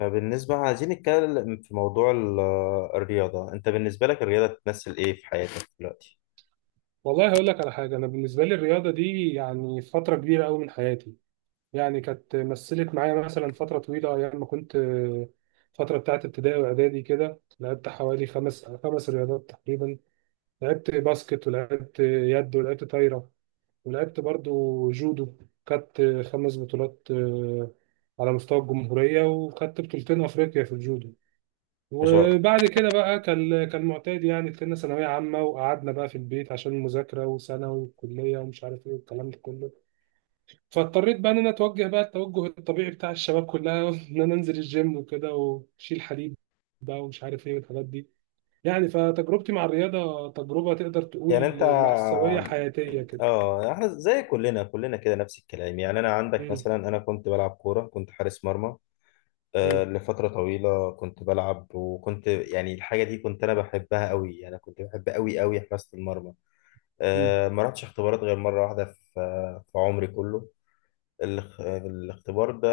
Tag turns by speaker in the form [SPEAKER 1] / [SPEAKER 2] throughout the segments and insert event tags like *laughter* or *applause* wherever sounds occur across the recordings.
[SPEAKER 1] بالنسبة عايزين نتكلم في موضوع الرياضة. أنت بالنسبة لك الرياضة بتمثل إيه في حياتك دلوقتي؟
[SPEAKER 2] والله هقول لك على حاجة. أنا بالنسبة لي الرياضة دي يعني فترة كبيرة أوي من حياتي. يعني كانت مثلت معايا مثلا فترة طويلة أيام ما كنت، فترة بتاعت ابتدائي وإعدادي كده لعبت حوالي خمس رياضات تقريبا. لعبت باسكت ولعبت يد ولعبت طايرة، ولعبت برضو جودو. خدت خمس بطولات، على مستوى الجمهورية، وخدت بطولتين أفريقيا في الجودو.
[SPEAKER 1] مش هو-
[SPEAKER 2] وبعد كده بقى كان معتاد يعني، دخلنا ثانوية عامة وقعدنا بقى في البيت عشان المذاكرة وثانوي وكلية ومش عارف ايه والكلام ده كله. فاضطريت بقى ان انا اتوجه بقى التوجه الطبيعي بتاع الشباب كلها *laughs* ان انا انزل الجيم وكده وشيل حديد بقى ومش عارف ايه والحاجات دي. يعني فتجربتي مع الرياضة تجربة تقدر تقول
[SPEAKER 1] يعني أنت
[SPEAKER 2] مأساوية حياتية كده.
[SPEAKER 1] آه، إحنا زي كلنا كده نفس الكلام. يعني أنا عندك
[SPEAKER 2] امم.
[SPEAKER 1] مثلا، أنا كنت بلعب كورة، كنت حارس مرمى آه
[SPEAKER 2] امم.
[SPEAKER 1] لفترة طويلة. كنت بلعب وكنت يعني الحاجة دي كنت أنا بحبها أوي، يعني كنت بحب أوي حراسة المرمى.
[SPEAKER 2] امم.
[SPEAKER 1] آه، ما رحتش اختبارات غير مرة واحدة في في عمري كله. الاختبار ده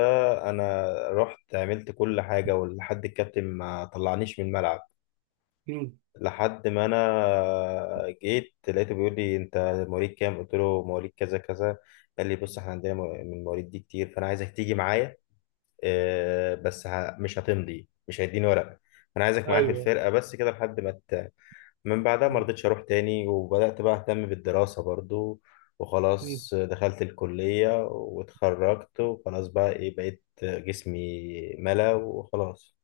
[SPEAKER 1] انا رحت عملت كل حاجة، ولحد الكابتن ما طلعنيش من الملعب،
[SPEAKER 2] امم.
[SPEAKER 1] لحد ما انا جيت لقيته بيقول لي: انت مواليد كام؟ قلت له مواليد كذا كذا. قال لي: بص، احنا عندنا من المواليد دي كتير، فانا عايزك تيجي معايا. آه، بس مش هتمضي، مش هيديني ورقة، انا عايزك معايا في
[SPEAKER 2] ايوه.
[SPEAKER 1] الفرقة، بس كده لحد ما من بعدها ما رضيتش اروح تاني، وبدأت بقى اهتم بالدراسة برضو،
[SPEAKER 2] مم.
[SPEAKER 1] وخلاص دخلت الكلية واتخرجت، وخلاص بقى ايه، بقيت جسمي ملا وخلاص.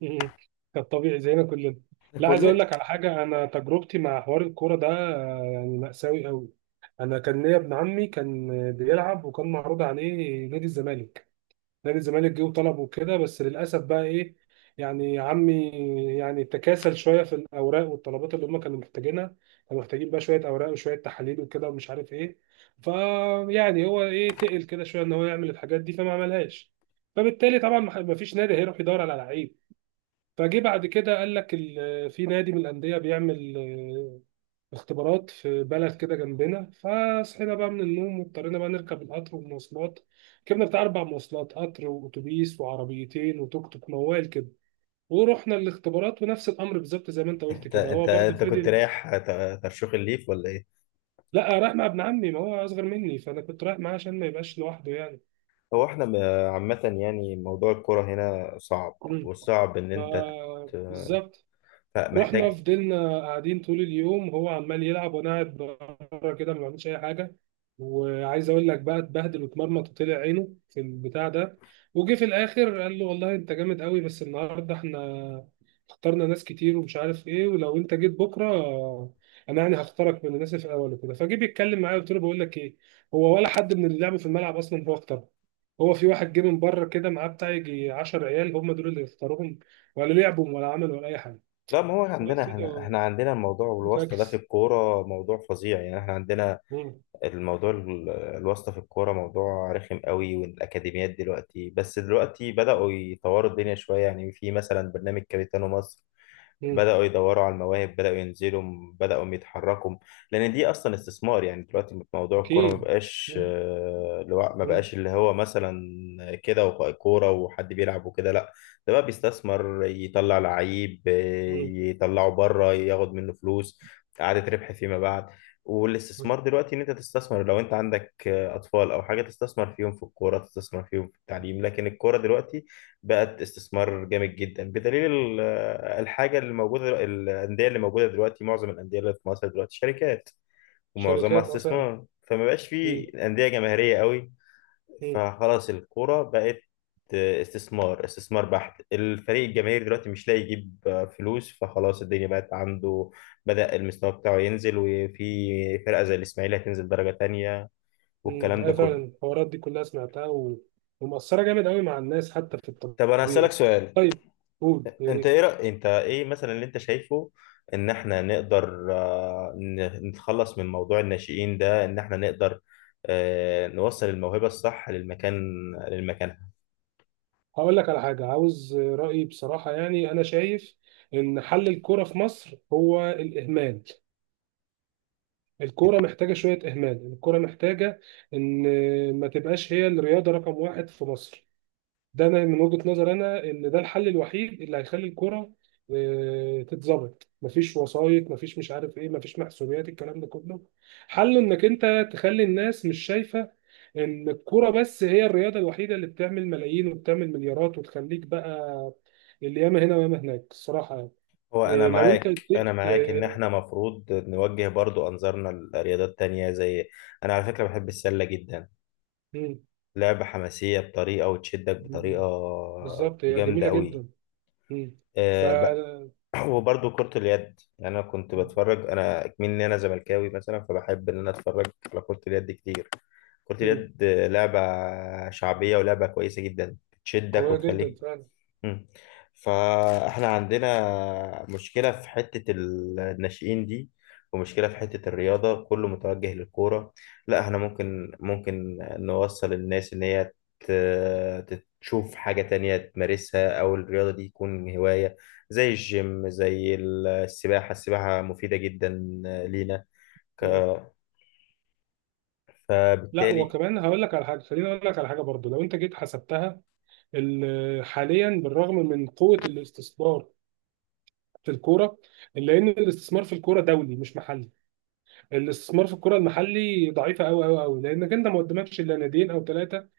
[SPEAKER 2] مم. كان طبيعي زينا كلنا. لا عايز
[SPEAKER 1] كل
[SPEAKER 2] اقول لك على حاجه، انا تجربتي مع حوار الكوره ده يعني مأساوي قوي. انا كان ليا ابن عمي كان بيلعب وكان معروض عليه نادي الزمالك. نادي الزمالك جه وطلبه كده، بس للاسف بقى ايه، يعني عمي يعني تكاسل شويه في الاوراق والطلبات اللي هم كانوا محتاجينها. كانوا محتاجين بقى شويه اوراق وشويه تحاليل وكده ومش عارف ايه. فيعني هو ايه، تقل كده شويه ان هو يعمل الحاجات دي فما عملهاش. فبالتالي طبعا ما فيش نادي هيروح يدور على لعيب. فجه بعد كده قال لك في نادي من الانديه بيعمل اختبارات في بلد كده جنبنا. فصحينا بقى من النوم واضطرينا بقى نركب القطر والمواصلات. ركبنا بتاع اربع مواصلات، قطر واتوبيس وعربيتين وتوك توك موال كده. ورحنا الاختبارات ونفس الامر بالظبط زي ما انت قلت
[SPEAKER 1] انت
[SPEAKER 2] كده، هو
[SPEAKER 1] انت
[SPEAKER 2] برضه
[SPEAKER 1] انت كنت
[SPEAKER 2] فضل.
[SPEAKER 1] رايح ترشيخ الليف ولا ايه؟
[SPEAKER 2] لا رايح مع ابن عمي، ما هو اصغر مني فانا كنت رايح معاه عشان ما يبقاش لوحده يعني.
[SPEAKER 1] هو احنا ب- عامة يعني موضوع الكرة هنا صعب،
[SPEAKER 2] مم.
[SPEAKER 1] والصعب ان انت ت-
[SPEAKER 2] فبالظبط، رحنا
[SPEAKER 1] محتاج.
[SPEAKER 2] فضلنا قاعدين طول اليوم، هو عمال يلعب وانا قاعد بره كده ما بعملش اي حاجه. وعايز اقول لك بقى، اتبهدل واتمرمط وطلع عينه في البتاع ده. وجه في الاخر قال له والله انت جامد قوي بس النهارده احنا اخترنا ناس كتير ومش عارف ايه، ولو انت جيت بكره انا يعني هختارك من الناس في الاول وكده. فجه بيتكلم معايا قلت له بقول لك ايه، هو ولا حد من اللي لعبوا في الملعب اصلا هو اختاره. هو في واحد جه من بره كده معاه بتاع يجي 10 عيال هم دول اللي اختاروهم. ولا لعبوا ولا عملوا ولا اي حاجه.
[SPEAKER 1] لا، ما هو عندنا،
[SPEAKER 2] قلت
[SPEAKER 1] احنا
[SPEAKER 2] له
[SPEAKER 1] احنا عندنا الموضوع والواسطة ده في
[SPEAKER 2] فاكس.
[SPEAKER 1] الكورة موضوع فظيع. يعني احنا عندنا
[SPEAKER 2] مم.
[SPEAKER 1] الموضوع الواسطة في الكورة موضوع رخم قوي. والأكاديميات دلوقتي، بس دلوقتي بدأوا يطوروا الدنيا شوية، يعني في مثلا برنامج كابيتانو مصر،
[SPEAKER 2] مم.
[SPEAKER 1] بدأوا يدوروا على المواهب، بدأوا ينزلوا، بدأوا يتحركوا، لأن دي أصلا استثمار. يعني دلوقتي موضوع الكورة ما
[SPEAKER 2] أكيد.
[SPEAKER 1] بقاش
[SPEAKER 2] مم.
[SPEAKER 1] آه، ما
[SPEAKER 2] مم.
[SPEAKER 1] بقاش اللي هو مثلا كده، وبقى كورة وحد بيلعب وكده، لا، ده بقى بيستثمر، يطلع لعيب آه،
[SPEAKER 2] مم.
[SPEAKER 1] يطلعه بره، ياخد منه فلوس، إعادة ربح فيما بعد.
[SPEAKER 2] مم.
[SPEAKER 1] والاستثمار دلوقتي إن أنت تستثمر، لو أنت عندك آه، أطفال أو حاجة، تستثمر فيهم في الكورة، تستثمر فيهم في التعليم. لكن الكورة دلوقتي بقت استثمار جامد جدا، بدليل الحاجه اللي موجوده، الانديه اللي موجوده دلوقتي، معظم الانديه اللي في مصر دلوقتي شركات، ومعظمها
[SPEAKER 2] شركات، أه فعلا.
[SPEAKER 1] استثمار، فما بقاش في
[SPEAKER 2] مم.
[SPEAKER 1] انديه جماهيريه قوي.
[SPEAKER 2] مم.
[SPEAKER 1] فخلاص الكوره بقت استثمار بحت. الفريق الجماهيري دلوقتي مش لاقي يجيب فلوس، فخلاص الدنيا بقت عنده، بدأ المستوى بتاعه ينزل، وفي فرقة زي الإسماعيلي هتنزل درجة تانية،
[SPEAKER 2] مم.
[SPEAKER 1] والكلام
[SPEAKER 2] أيوة
[SPEAKER 1] ده
[SPEAKER 2] فعلا،
[SPEAKER 1] كله.
[SPEAKER 2] الحوارات دي كلها سمعتها، و... ومؤثرة جامد أوي مع الناس حتى في
[SPEAKER 1] طب أنا هسألك
[SPEAKER 2] الطبيعي.
[SPEAKER 1] سؤال.
[SPEAKER 2] طيب، قول يا
[SPEAKER 1] انت ايه
[SPEAKER 2] ريت.
[SPEAKER 1] رأي، انت ايه مثلا اللي انت شايفه ان احنا نقدر آه، نتخلص من موضوع الناشئين ده؟ ان احنا نقدر آه، نوصل الموهبة الصح للمكان، للمكانها.
[SPEAKER 2] هقول لك على حاجة عاوز رأيي بصراحة. يعني أنا شايف إن حل الكورة في مصر هو الإهمال. الكورة محتاجة شوية إهمال. الكورة محتاجة إن ما تبقاش هي الرياضة رقم واحد في مصر. ده انا من وجهة نظر انا ان ده الحل الوحيد اللي هيخلي الكرة تتظبط. مفيش وسايط، مفيش مش عارف ايه، مفيش محسوبيات الكلام ده كله. حله انك انت تخلي الناس مش شايفة ان الكرة بس هي الرياضة الوحيدة اللي بتعمل ملايين وبتعمل مليارات وتخليك بقى اللي ياما هنا وياما هناك، الصراحة يعني.
[SPEAKER 1] هو انا
[SPEAKER 2] لو انت
[SPEAKER 1] معاك، انا
[SPEAKER 2] اديت
[SPEAKER 1] معاك ان احنا مفروض نوجه برضو انظارنا لرياضات تانية زي، انا على فكرة بحب السلة جدا،
[SPEAKER 2] مم.
[SPEAKER 1] لعبة حماسية بطريقة، وتشدك بطريقة
[SPEAKER 2] مم. بالظبط هي
[SPEAKER 1] جامدة
[SPEAKER 2] جميلة
[SPEAKER 1] قوي.
[SPEAKER 2] جدا. مم. ف،
[SPEAKER 1] وبرضه كرة اليد، يعني أنا كنت بتفرج أنا كمان، إن أنا زملكاوي مثلا، فبحب إن أنا أتفرج على كرة اليد كتير. كرة
[SPEAKER 2] مم،
[SPEAKER 1] اليد لعبة شعبية، ولعبة كويسة جدا، بتشدك
[SPEAKER 2] قوية جدا
[SPEAKER 1] وتخليك.
[SPEAKER 2] فعلا.
[SPEAKER 1] مم. فاحنا عندنا مشكلة في حتة الناشئين دي، ومشكلة في حتة الرياضة كله متوجه للكورة. لا، احنا ممكن، ممكن نوصل الناس ان هي تشوف حاجة تانية تمارسها، او الرياضة دي تكون هواية، زي الجيم، زي السباحة. السباحة مفيدة جدا لينا،
[SPEAKER 2] لا
[SPEAKER 1] فبالتالي.
[SPEAKER 2] وكمان هقول لك على حاجه، خليني اقول لك على حاجه برضو، لو انت جيت حسبتها حاليا بالرغم من قوه الاستثمار في الكوره، الا ان الاستثمار في الكوره دولي مش محلي. الاستثمار في الكوره المحلي ضعيفه قوي قوي قوي، لانك انت ما قدامكش الا ناديين او ثلاثه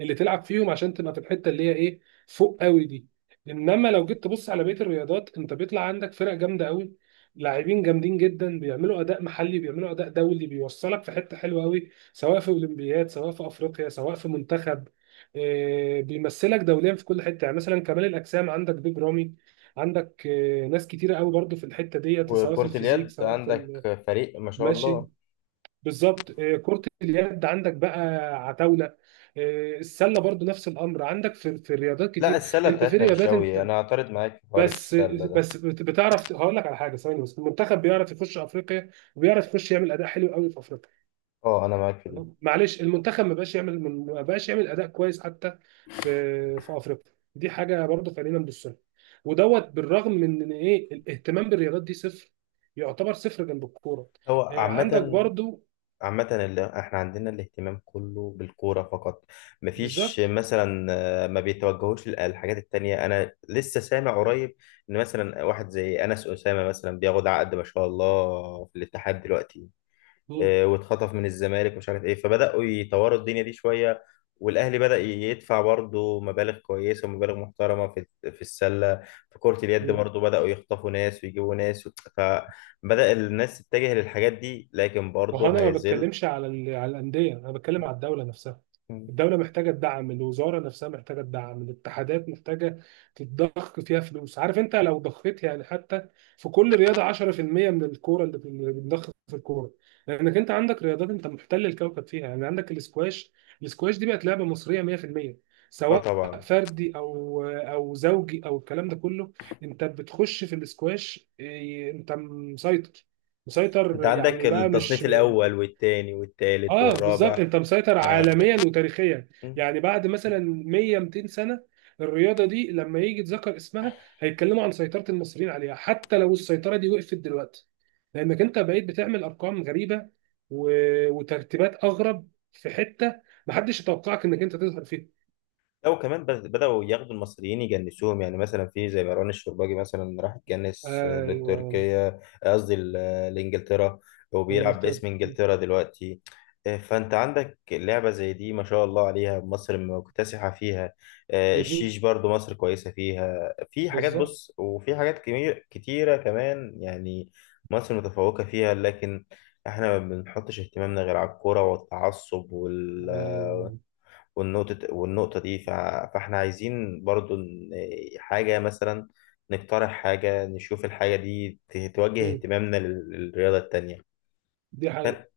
[SPEAKER 2] اللي تلعب فيهم عشان تبقى في الحته اللي هي ايه، فوق قوي دي. انما لو جيت تبص على بقيه الرياضات، انت بيطلع عندك فرق جامده قوي، لاعبين جامدين جدا بيعملوا اداء محلي بيعملوا اداء دولي بيوصلك في حته حلوه قوي، سواء في اولمبياد سواء في افريقيا سواء في منتخب، بيمثلك دوليا في كل حته. يعني مثلا كمال الاجسام عندك بيج رامي، عندك ناس كتيره قوي برضو في الحته ديت، سواء في
[SPEAKER 1] وكرة
[SPEAKER 2] الفيزيك
[SPEAKER 1] اليد
[SPEAKER 2] سواء
[SPEAKER 1] عندك
[SPEAKER 2] في
[SPEAKER 1] فريق ما شاء
[SPEAKER 2] المشي.
[SPEAKER 1] الله.
[SPEAKER 2] بالظبط. كرة اليد عندك بقى عتاولة. السلة برضو نفس الأمر. عندك في في الرياضات
[SPEAKER 1] لا،
[SPEAKER 2] كتير
[SPEAKER 1] السلة
[SPEAKER 2] أنت، في
[SPEAKER 1] بتاعتنا مش
[SPEAKER 2] رياضات
[SPEAKER 1] قوي،
[SPEAKER 2] أنت
[SPEAKER 1] انا اعترض معاك في حوار
[SPEAKER 2] بس
[SPEAKER 1] السلة ده.
[SPEAKER 2] بتعرف هقول لك على حاجة ثواني بس، المنتخب بيعرف يخش أفريقيا وبيعرف يخش يعمل أداء حلو قوي في أفريقيا.
[SPEAKER 1] اه، انا معاك في دي.
[SPEAKER 2] تمام؟ معلش، المنتخب ما بقاش يعمل أداء كويس حتى في في أفريقيا. دي حاجة برضو خلينا نبص لها. ودوت بالرغم من إن إيه، الاهتمام بالرياضات دي صفر، يعتبر صفر جنب الكورة.
[SPEAKER 1] هو
[SPEAKER 2] عندك
[SPEAKER 1] عامة،
[SPEAKER 2] برضو
[SPEAKER 1] عامة اللي احنا عندنا الاهتمام كله بالكورة فقط، مفيش
[SPEAKER 2] بالظبط.
[SPEAKER 1] مثلا آه، ما بيتوجهوش للحاجات التانية. انا لسه سامع قريب ان مثلا واحد زي انس اسامة مثلا بياخد عقد ما شاء الله في الاتحاد دلوقتي، آه، واتخطف من الزمالك ومش عارف ايه، فبداوا يطوروا الدنيا دي شويه. والاهلي بدا يدفع برضه مبالغ كويسه ومبالغ محترمه في في السله، في كره اليد
[SPEAKER 2] مم.
[SPEAKER 1] برضه بداوا يخطفوا ناس ويجيبوا ناس. فبدا الناس تتجه للحاجات دي، لكن
[SPEAKER 2] ما هو
[SPEAKER 1] برضه
[SPEAKER 2] انا ما
[SPEAKER 1] هيظل.
[SPEAKER 2] بتكلمش على على الانديه، انا بتكلم على الدوله نفسها. الدوله محتاجه الدعم، الوزاره نفسها محتاجه الدعم، الاتحادات محتاجه تتضخ فيها فلوس. عارف انت لو ضخيت يعني حتى في كل رياضه 10% من الكوره اللي بنضخ في الكوره، لانك انت عندك رياضات انت محتل الكوكب فيها. يعني عندك الاسكواش، الاسكواش دي بقت لعبه مصريه 100%،
[SPEAKER 1] اه
[SPEAKER 2] سواء
[SPEAKER 1] طبعا.
[SPEAKER 2] فردي او زوجي او الكلام ده كله. انت بتخش في الاسكواش إيه، انت مسيطر.
[SPEAKER 1] انت
[SPEAKER 2] مسيطر
[SPEAKER 1] عندك
[SPEAKER 2] يعني بقى مش،
[SPEAKER 1] التصنيف الاول والتاني والتالت
[SPEAKER 2] اه بالظبط،
[SPEAKER 1] والرابع
[SPEAKER 2] انت مسيطر
[SPEAKER 1] من
[SPEAKER 2] عالميا
[SPEAKER 1] عندك.
[SPEAKER 2] وتاريخيا. يعني بعد مثلا 100 200 سنه، الرياضه دي لما يجي يتذكر اسمها هيتكلموا عن سيطره المصريين عليها، حتى لو السيطره دي وقفت دلوقتي، لانك انت بقيت بتعمل ارقام غريبه، و... وترتيبات اغرب في حته محدش يتوقعك انك انت تظهر فيها.
[SPEAKER 1] لا، وكمان بدأوا ياخدوا المصريين يجنسوهم، يعني مثلا في زي مروان الشرباجي مثلا راح اتجنس
[SPEAKER 2] ايوه.
[SPEAKER 1] لتركيا، قصدي لإنجلترا، وبيلعب
[SPEAKER 2] انجلترا.
[SPEAKER 1] باسم إنجلترا دلوقتي. آه، فأنت عندك لعبة زي دي ما شاء الله عليها، مصر مكتسحة فيها. آه،
[SPEAKER 2] مهم.
[SPEAKER 1] الشيش برضو مصر كويسة فيها. في حاجات
[SPEAKER 2] بالظبط.
[SPEAKER 1] بص، وفي حاجات كتيرة كمان يعني مصر متفوقة فيها. لكن احنا ما بنحطش اهتمامنا غير على الكورة والتعصب،
[SPEAKER 2] ايوه.
[SPEAKER 1] والنقطة والنقطة دي فاحنا عايزين برضو حاجة مثلا، نقترح حاجة، نشوف الحاجة دي توجه
[SPEAKER 2] مم.
[SPEAKER 1] اهتمامنا للرياضة التانية.
[SPEAKER 2] دي حقيقة.
[SPEAKER 1] ف...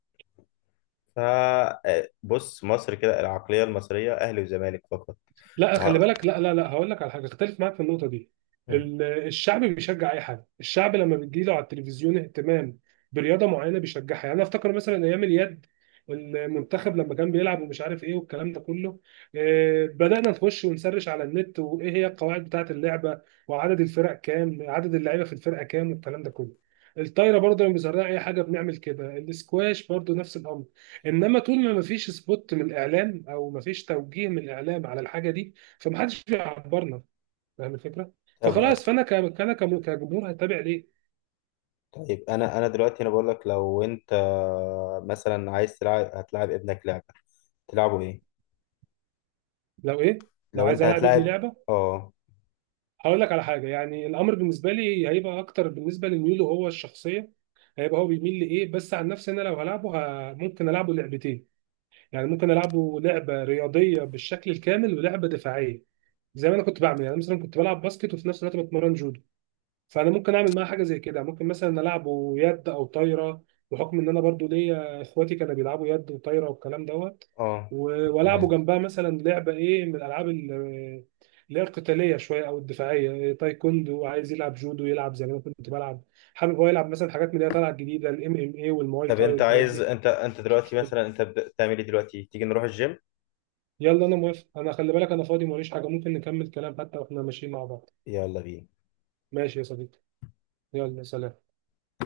[SPEAKER 1] آه، بص مصر كده، العقلية المصرية أهلي وزمالك فقط.
[SPEAKER 2] لا خلي
[SPEAKER 1] وه-
[SPEAKER 2] بالك، لا لا لا هقول لك على حاجه، اختلف معاك في النقطه دي.
[SPEAKER 1] مم.
[SPEAKER 2] الشعب بيشجع اي حاجه. الشعب لما بتجي له على التلفزيون اهتمام برياضه معينه بيشجعها. يعني انا افتكر مثلا ايام اليد، المنتخب لما كان بيلعب ومش عارف ايه والكلام ده كله، بدانا نخش ونسرش على النت وايه هي القواعد بتاعه اللعبه وعدد الفرق كام عدد اللعيبه في الفرقه كام والكلام ده كله. الطايره برضه لما بيزرعوا اي حاجه بنعمل كده. الاسكواش برضه نفس الامر. انما طول ما مفيش سبوت من الاعلام او مفيش توجيه من الاعلام على الحاجه دي، فمحدش بيعبرنا. فاهم الفكره.
[SPEAKER 1] طب
[SPEAKER 2] فخلاص فانا كجمهور هتابع ليه.
[SPEAKER 1] طيب أنا، أنا دلوقتي أنا بقول لك: لو أنت مثلا عايز تلعب، هتلعب ابنك لعبة، تلعبه إيه؟
[SPEAKER 2] لو ايه؟ لو
[SPEAKER 1] لو
[SPEAKER 2] عايز
[SPEAKER 1] أنت
[SPEAKER 2] العب ابني
[SPEAKER 1] هتلعب
[SPEAKER 2] لعبه،
[SPEAKER 1] آه.
[SPEAKER 2] هقول لك على حاجه. يعني الامر بالنسبه لي هيبقى اكتر بالنسبه لميوله هو الشخصيه، هيبقى هو بيميل لايه. بس عن نفسي انا لو هلعبه، ممكن العبه لعبتين. يعني ممكن العبه لعبه رياضيه بالشكل الكامل ولعبه دفاعيه، زي ما انا كنت بعمل. يعني مثلا كنت بلعب باسكت وفي نفس الوقت بتمرن جودو. فانا ممكن اعمل معاه حاجه زي كده، ممكن مثلا العبه يد او طايره، بحكم ان انا برضو ليا اخواتي كانوا بيلعبوا يد وطايره والكلام دوت.
[SPEAKER 1] آه.
[SPEAKER 2] والعبوا
[SPEAKER 1] تمام.
[SPEAKER 2] جنبها مثلا لعبه ايه من الالعاب اللي هي القتاليه شويه او الدفاعيه، إيه، تايكوندو. عايز يلعب جودو يلعب زي ما انا كنت بلعب. حابب هو يلعب مثلا حاجات من اللي هي طالعه الجديده، الام ام اي والمواي
[SPEAKER 1] طب
[SPEAKER 2] تاي
[SPEAKER 1] أنت
[SPEAKER 2] والحاجات
[SPEAKER 1] عايز،
[SPEAKER 2] دي.
[SPEAKER 1] أنت
[SPEAKER 2] مش
[SPEAKER 1] دلوقتي مثلا
[SPEAKER 2] مشكله،
[SPEAKER 1] أنت بتعمل إيه دلوقتي؟ تيجي نروح الجيم؟
[SPEAKER 2] يلا انا موافق. انا خلي بالك انا فاضي ماليش حاجه، ممكن نكمل كلام حتى واحنا ماشيين مع بعض.
[SPEAKER 1] يلا بينا.
[SPEAKER 2] ماشي يا صديقي، يلا سلام.